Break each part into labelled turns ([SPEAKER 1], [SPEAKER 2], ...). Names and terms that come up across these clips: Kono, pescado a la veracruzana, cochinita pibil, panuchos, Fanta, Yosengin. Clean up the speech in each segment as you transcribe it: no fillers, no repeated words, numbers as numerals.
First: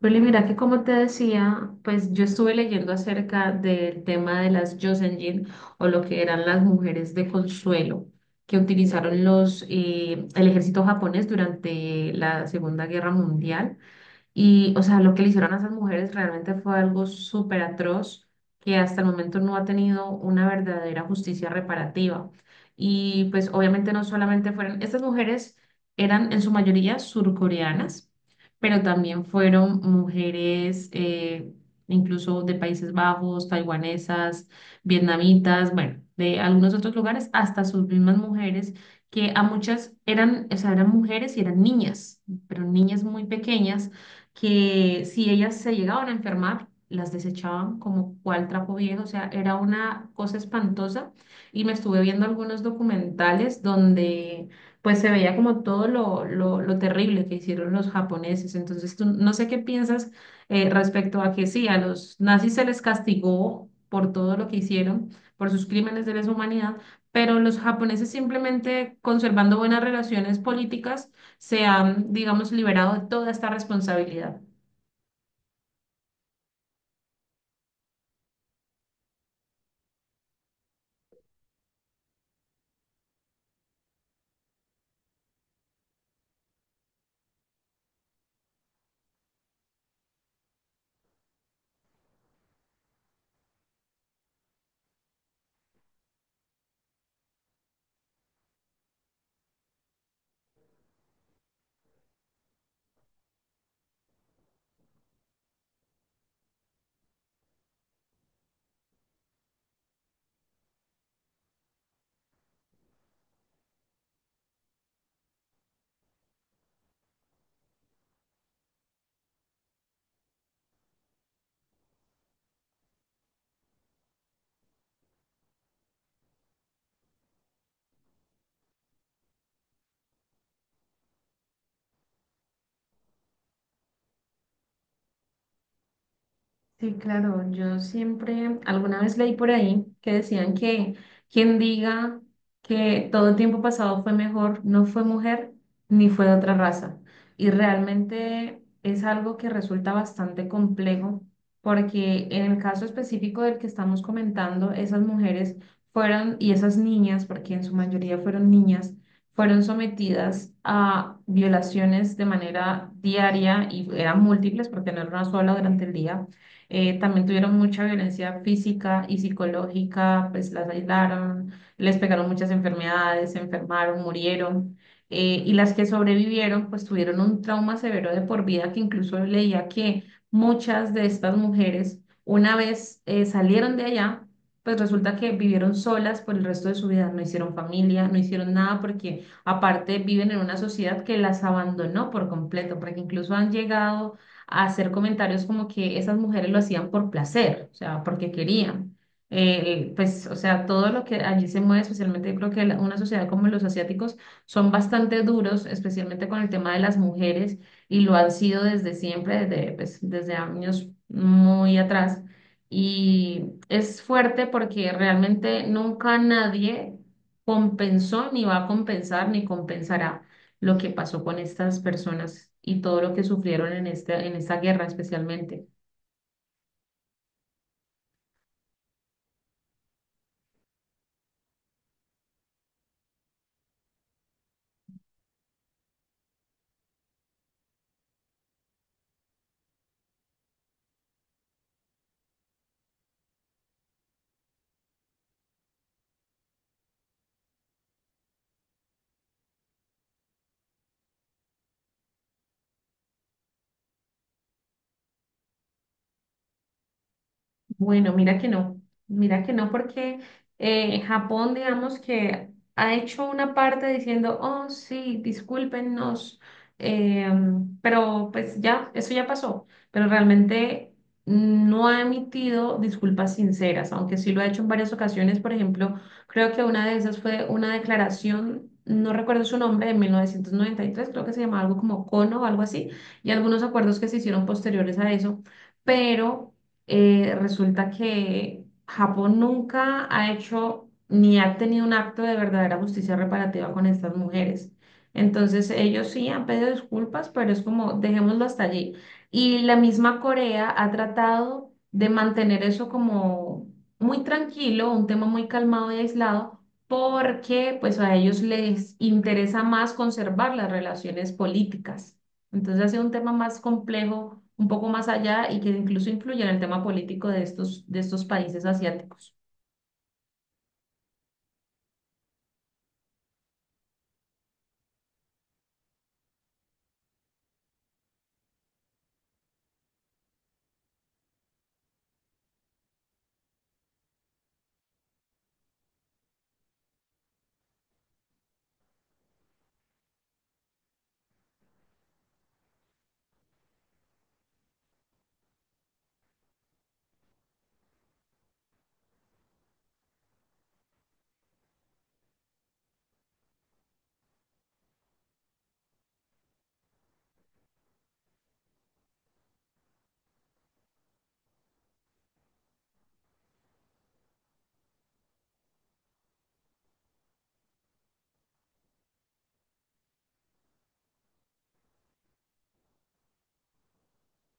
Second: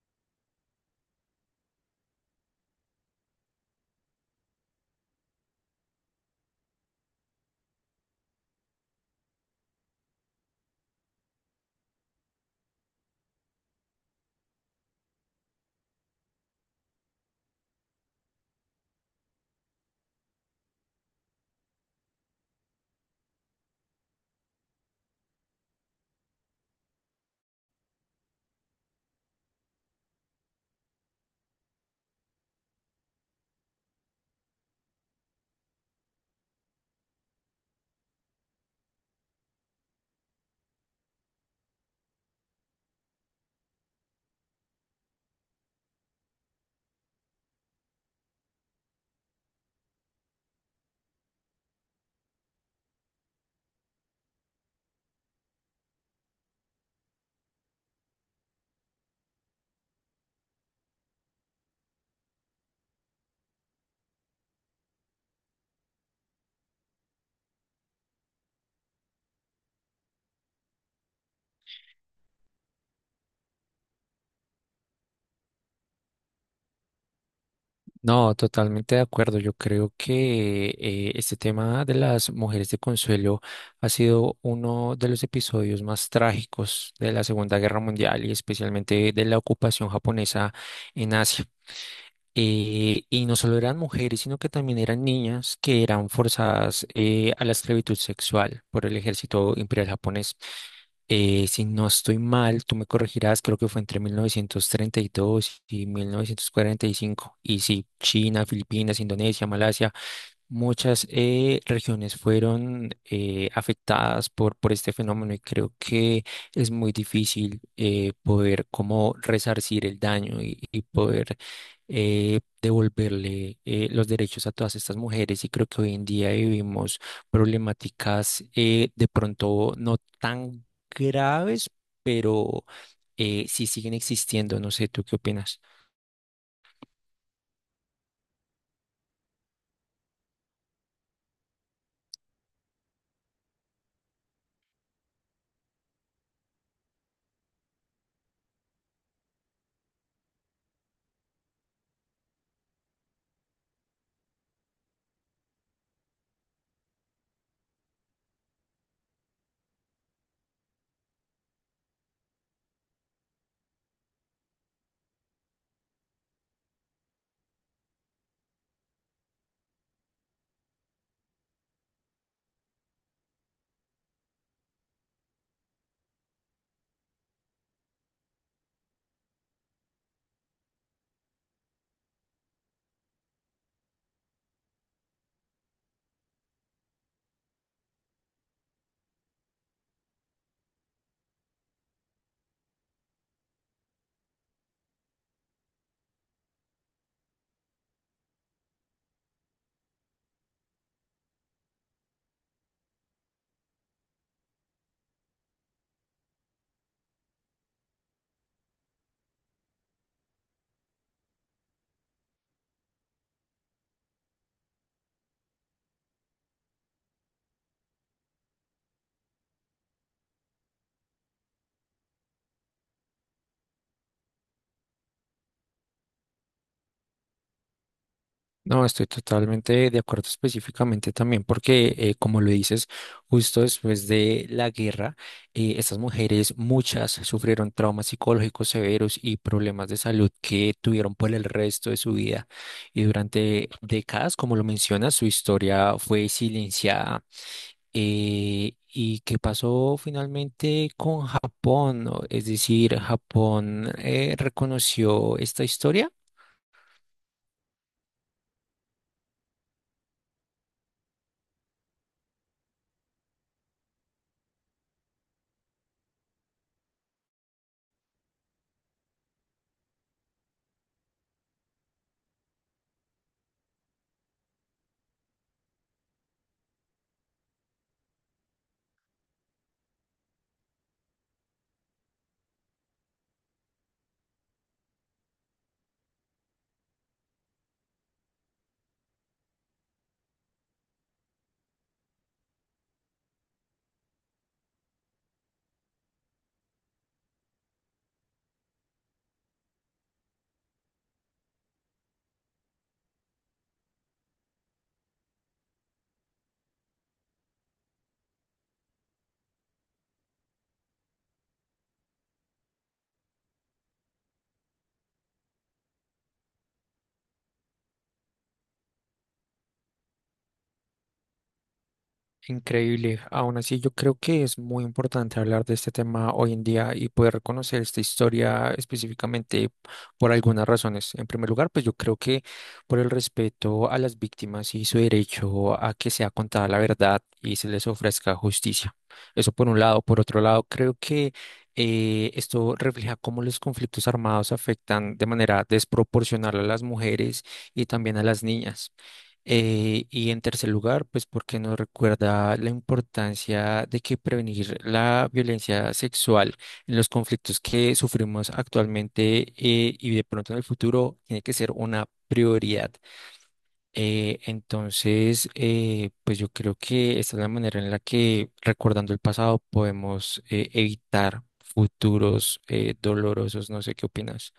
[SPEAKER 1] Bueno, mira que como te decía, pues yo estuve leyendo acerca del tema de las Yosengin o lo que eran las mujeres de consuelo que utilizaron el ejército japonés durante la Segunda Guerra Mundial. Y, o sea, lo que le hicieron a esas mujeres realmente fue algo súper atroz que hasta el momento no ha tenido una verdadera justicia reparativa. Y pues obviamente no solamente estas mujeres eran en su mayoría surcoreanas, pero también fueron mujeres incluso de Países Bajos, taiwanesas, vietnamitas, bueno, de algunos otros lugares, hasta sus mismas mujeres, que a muchas eran, o sea, eran mujeres y eran niñas, pero niñas muy pequeñas que si ellas se llegaban a enfermar, las desechaban como cual trapo viejo, o sea, era una cosa espantosa. Y me estuve viendo algunos documentales donde pues se veía como todo lo terrible que hicieron los japoneses. Entonces, tú, no sé qué piensas respecto a que sí, a los nazis se les castigó por todo lo que hicieron, por sus crímenes de lesa humanidad, pero los japoneses simplemente conservando buenas relaciones políticas se han, digamos, liberado de toda esta responsabilidad.
[SPEAKER 2] No, totalmente de acuerdo. Yo creo que este tema de las mujeres de consuelo ha sido uno de los episodios más trágicos de la Segunda Guerra Mundial y especialmente de la ocupación japonesa en Asia. Y no solo eran mujeres, sino que también eran niñas que eran forzadas a la esclavitud sexual por el ejército imperial japonés. Si no estoy mal, tú me corregirás, creo que fue entre 1930 y 1945. Y 1945. Y sí, China, Filipinas, Indonesia, Malasia. Muchas regiones fueron afectadas por este fenómeno y creo que es muy difícil poder como resarcir el daño y poder devolverle los derechos a todas estas mujeres, y creo que hoy en día vivimos problemáticas de pronto no tan graves, pero sí siguen existiendo. No sé, ¿tú qué opinas?
[SPEAKER 1] Sí, claro, yo siempre, alguna vez leí por ahí que decían que quien diga que todo el tiempo pasado fue mejor, no fue mujer ni fue de otra raza. Y realmente es algo que resulta bastante complejo porque en el caso específico del que estamos comentando, esas mujeres fueron, y esas niñas, porque en su mayoría fueron niñas, fueron sometidas a violaciones de manera diaria y eran múltiples porque no era una sola durante el día también tuvieron mucha violencia física y psicológica, pues las aislaron, les pegaron muchas enfermedades, se enfermaron, murieron. Y las que sobrevivieron, pues tuvieron un trauma severo de por vida que incluso leía que muchas de estas mujeres, una vez salieron de allá, pues resulta que vivieron solas por el resto de su vida, no hicieron familia, no hicieron nada porque aparte viven en una sociedad que las abandonó por completo, porque incluso han llegado a hacer comentarios como que esas mujeres lo hacían por placer, o sea, porque querían. Pues, o sea, todo lo que allí se mueve, especialmente yo creo que una sociedad como los asiáticos son bastante duros, especialmente con el tema de las mujeres, y lo han sido desde siempre, desde, pues, desde años muy atrás. Y es fuerte porque realmente nunca nadie compensó, ni va a compensar, ni compensará lo que pasó con estas personas y todo lo que sufrieron en en esta guerra especialmente.
[SPEAKER 2] No, estoy totalmente de acuerdo específicamente también porque, como lo dices, justo después de la guerra, estas mujeres, muchas, sufrieron traumas psicológicos severos y problemas de salud que tuvieron por el resto de su vida. Y durante décadas, como lo mencionas, su historia fue silenciada. ¿Y qué pasó finalmente con Japón? Es decir, Japón reconoció esta historia.
[SPEAKER 1] Bueno, mira que no, porque Japón, digamos que ha hecho una parte diciendo, oh, sí, discúlpenos, eh, pero pues ya, eso ya pasó, pero realmente no ha emitido disculpas sinceras, aunque sí lo ha hecho en varias ocasiones, por ejemplo, creo que una de esas fue una declaración, no recuerdo su nombre, de 1993, creo que se llamaba algo como Kono o algo así, y algunos acuerdos que se hicieron posteriores a eso pero resulta que Japón nunca ha hecho ni ha tenido un acto de verdadera justicia reparativa con estas mujeres. Entonces ellos sí han pedido disculpas, pero es como dejémoslo hasta allí. Y la misma Corea ha tratado de mantener eso como muy tranquilo, un tema muy calmado y aislado, porque pues a ellos les interesa más conservar las relaciones políticas. Entonces ha sido un tema más complejo, un poco más allá y que incluso influye en el tema político de de estos países asiáticos.
[SPEAKER 2] Increíble. Aún así, yo creo que es muy importante hablar de este tema hoy en día y poder conocer esta historia específicamente por algunas razones. En primer lugar, pues yo creo que por el respeto a las víctimas y su derecho a que sea contada la verdad y se les ofrezca justicia. Eso por un lado. Por otro lado, creo que esto refleja cómo los conflictos armados afectan de manera desproporcional a las mujeres y también a las niñas. Y en tercer lugar, pues porque nos recuerda la importancia de que prevenir la violencia sexual en los conflictos que sufrimos actualmente y de pronto en el futuro tiene que ser una prioridad. Entonces, pues yo creo que esta es la manera en la que recordando el pasado podemos evitar futuros dolorosos. No sé qué opinas.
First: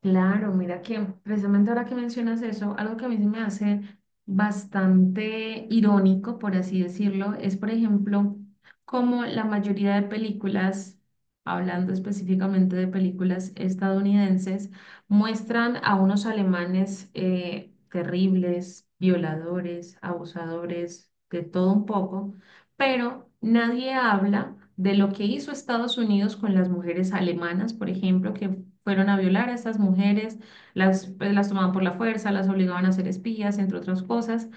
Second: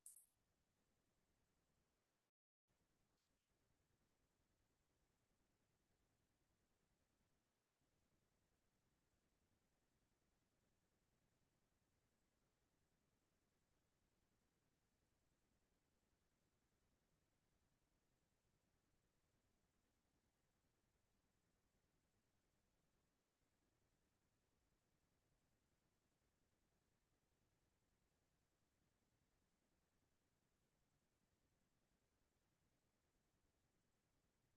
[SPEAKER 1] Claro, mira que precisamente ahora que mencionas eso, algo que a mí se me hace bastante irónico, por así decirlo, es por ejemplo como la mayoría de películas, hablando específicamente de películas estadounidenses, muestran a unos alemanes terribles, violadores, abusadores, de todo un poco, pero nadie habla de lo que hizo Estados Unidos con las mujeres alemanas, por ejemplo, que fueron a violar a estas mujeres, las, pues, las tomaban por la fuerza, las obligaban a ser espías, entre otras cosas.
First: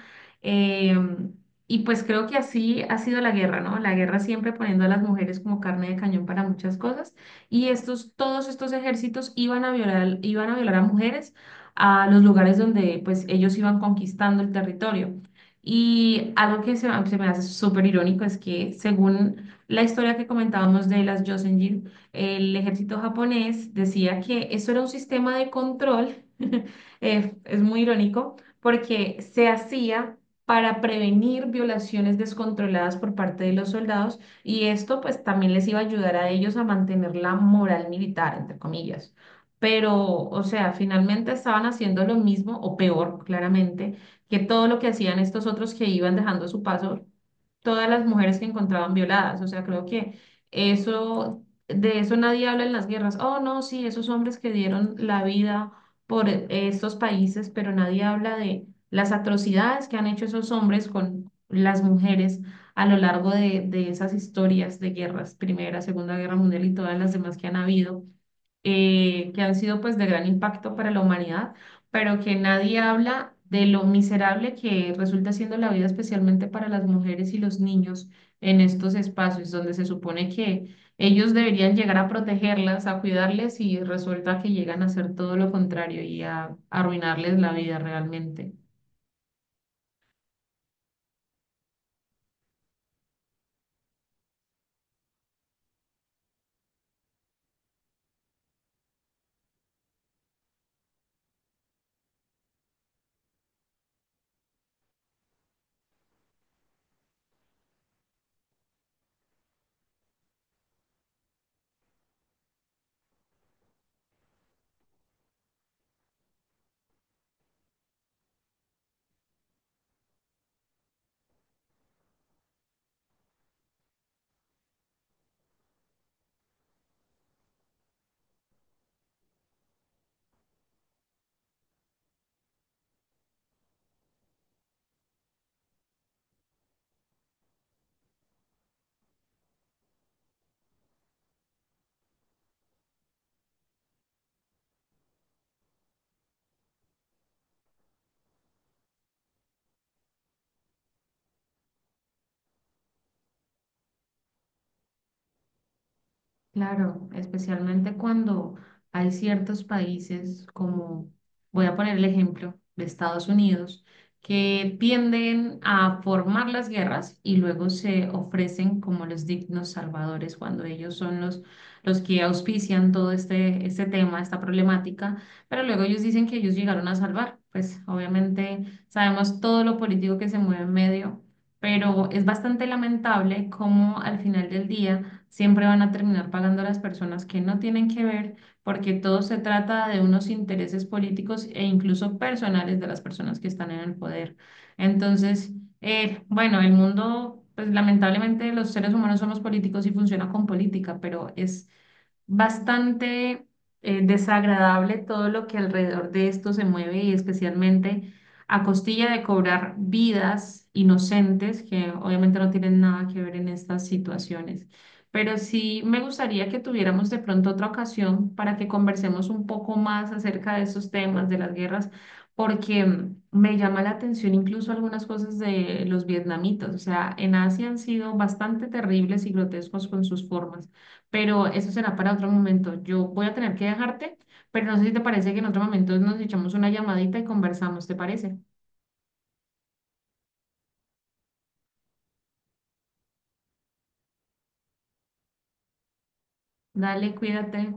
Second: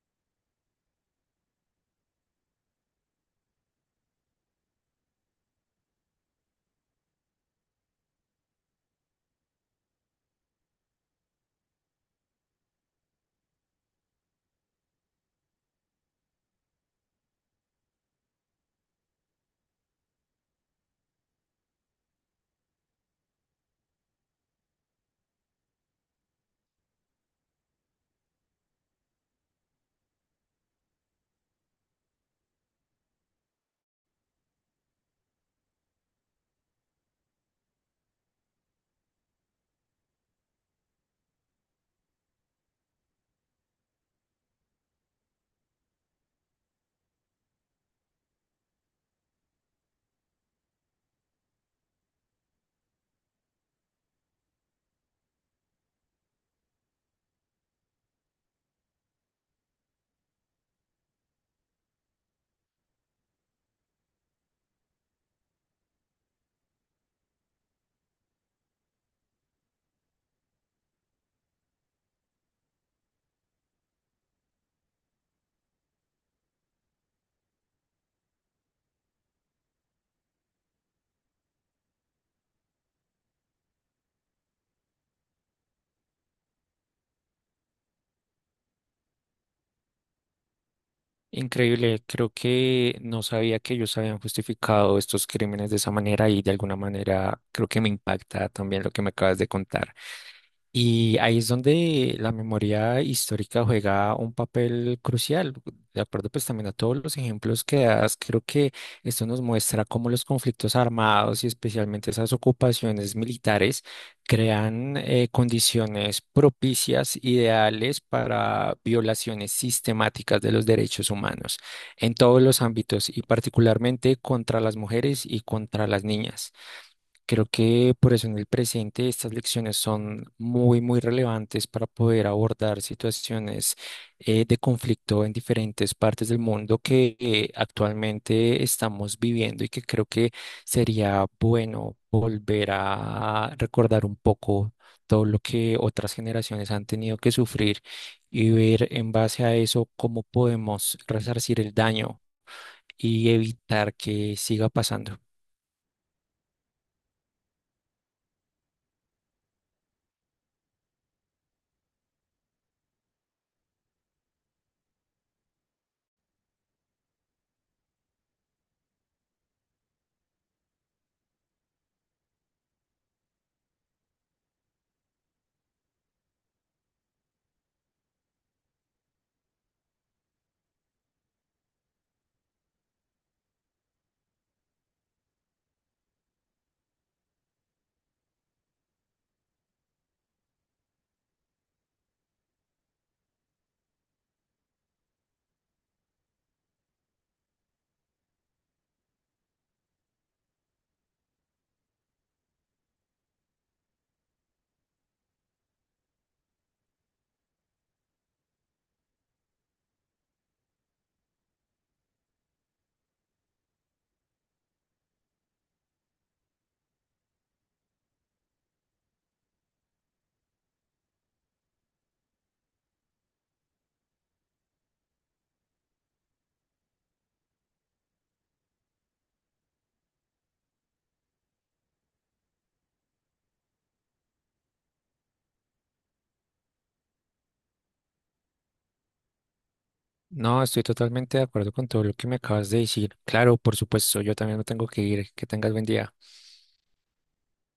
[SPEAKER 1] Em, y pues creo que así ha sido la guerra, ¿no? La guerra siempre poniendo a las mujeres como carne de cañón para muchas cosas. Y estos, todos estos ejércitos iban a violar a mujeres a los lugares donde pues ellos iban conquistando el territorio. Y algo que se me hace súper irónico es que según la historia que comentábamos de las Jocelyn el ejército japonés decía que eso era un sistema de control, es muy irónico, porque se hacía para prevenir violaciones descontroladas por parte de los soldados y esto pues también les iba a ayudar a ellos a mantener la moral militar, entre comillas. Pero, o sea, finalmente estaban haciendo lo mismo o peor, claramente, que todo lo que hacían estos otros que iban dejando a su paso todas las mujeres que encontraban violadas. O sea, creo que eso de eso nadie habla en las guerras. Oh, no, sí, esos hombres que dieron la vida por estos países, pero nadie habla de las atrocidades que han hecho esos hombres con las mujeres a lo largo de esas historias de guerras, Primera, Segunda Guerra Mundial y todas las demás que han habido que han sido pues de gran impacto para la humanidad, pero que nadie habla de lo miserable que resulta siendo la vida, especialmente para las mujeres y los niños en estos espacios donde se supone que ellos deberían llegar a protegerlas, a cuidarles y resulta que llegan a hacer todo lo contrario y a arruinarles la vida realmente.
[SPEAKER 2] Increíble, creo que no sabía que ellos habían justificado estos crímenes de esa manera, y de alguna manera creo que me impacta también lo que me acabas de contar. Y ahí es donde la memoria histórica juega un papel crucial. De acuerdo, pues también a todos los ejemplos que das, creo que esto nos muestra cómo los conflictos armados y especialmente esas ocupaciones militares crean condiciones propicias, ideales para violaciones sistemáticas de los derechos humanos en todos los ámbitos y particularmente contra las mujeres y contra las niñas. Creo que por eso en el presente estas lecciones son muy, muy relevantes para poder abordar situaciones de conflicto en diferentes partes del mundo que actualmente estamos viviendo, y que creo que sería bueno volver a recordar un poco todo lo que otras generaciones han tenido que sufrir y ver en base a eso cómo podemos resarcir el daño y evitar que siga pasando.
[SPEAKER 1] Claro, especialmente cuando hay ciertos países como, voy a poner el ejemplo de Estados Unidos, que tienden a formar las guerras y luego se ofrecen como los dignos salvadores cuando ellos son los que auspician todo este, este tema, esta problemática, pero luego ellos dicen que ellos llegaron a salvar. Pues obviamente sabemos todo lo político que se mueve en medio, pero es bastante lamentable cómo al final del día siempre van a terminar pagando a las personas que no tienen que ver, porque todo se trata de unos intereses políticos e incluso personales de las personas que están en el poder. Entonces, bueno, el mundo, pues lamentablemente los seres humanos somos políticos y funciona con política, pero es bastante desagradable todo lo que alrededor de esto se mueve y especialmente a costilla de cobrar vidas inocentes que obviamente no tienen nada que ver en estas situaciones pero sí me gustaría que tuviéramos de pronto otra ocasión para que conversemos un poco más acerca de esos temas, de las guerras, porque me llama la atención incluso algunas cosas de los vietnamitas. O sea, en Asia han sido bastante terribles y grotescos con sus formas, pero eso será para otro momento. Yo voy a tener que dejarte, pero no sé si te parece que en otro momento nos echamos una llamadita y conversamos, ¿te parece?
[SPEAKER 2] No, estoy totalmente de acuerdo con todo lo que me acabas de decir. Claro, por supuesto, yo también me tengo que ir. Que tengas buen día.
[SPEAKER 1] Dale, cuídate.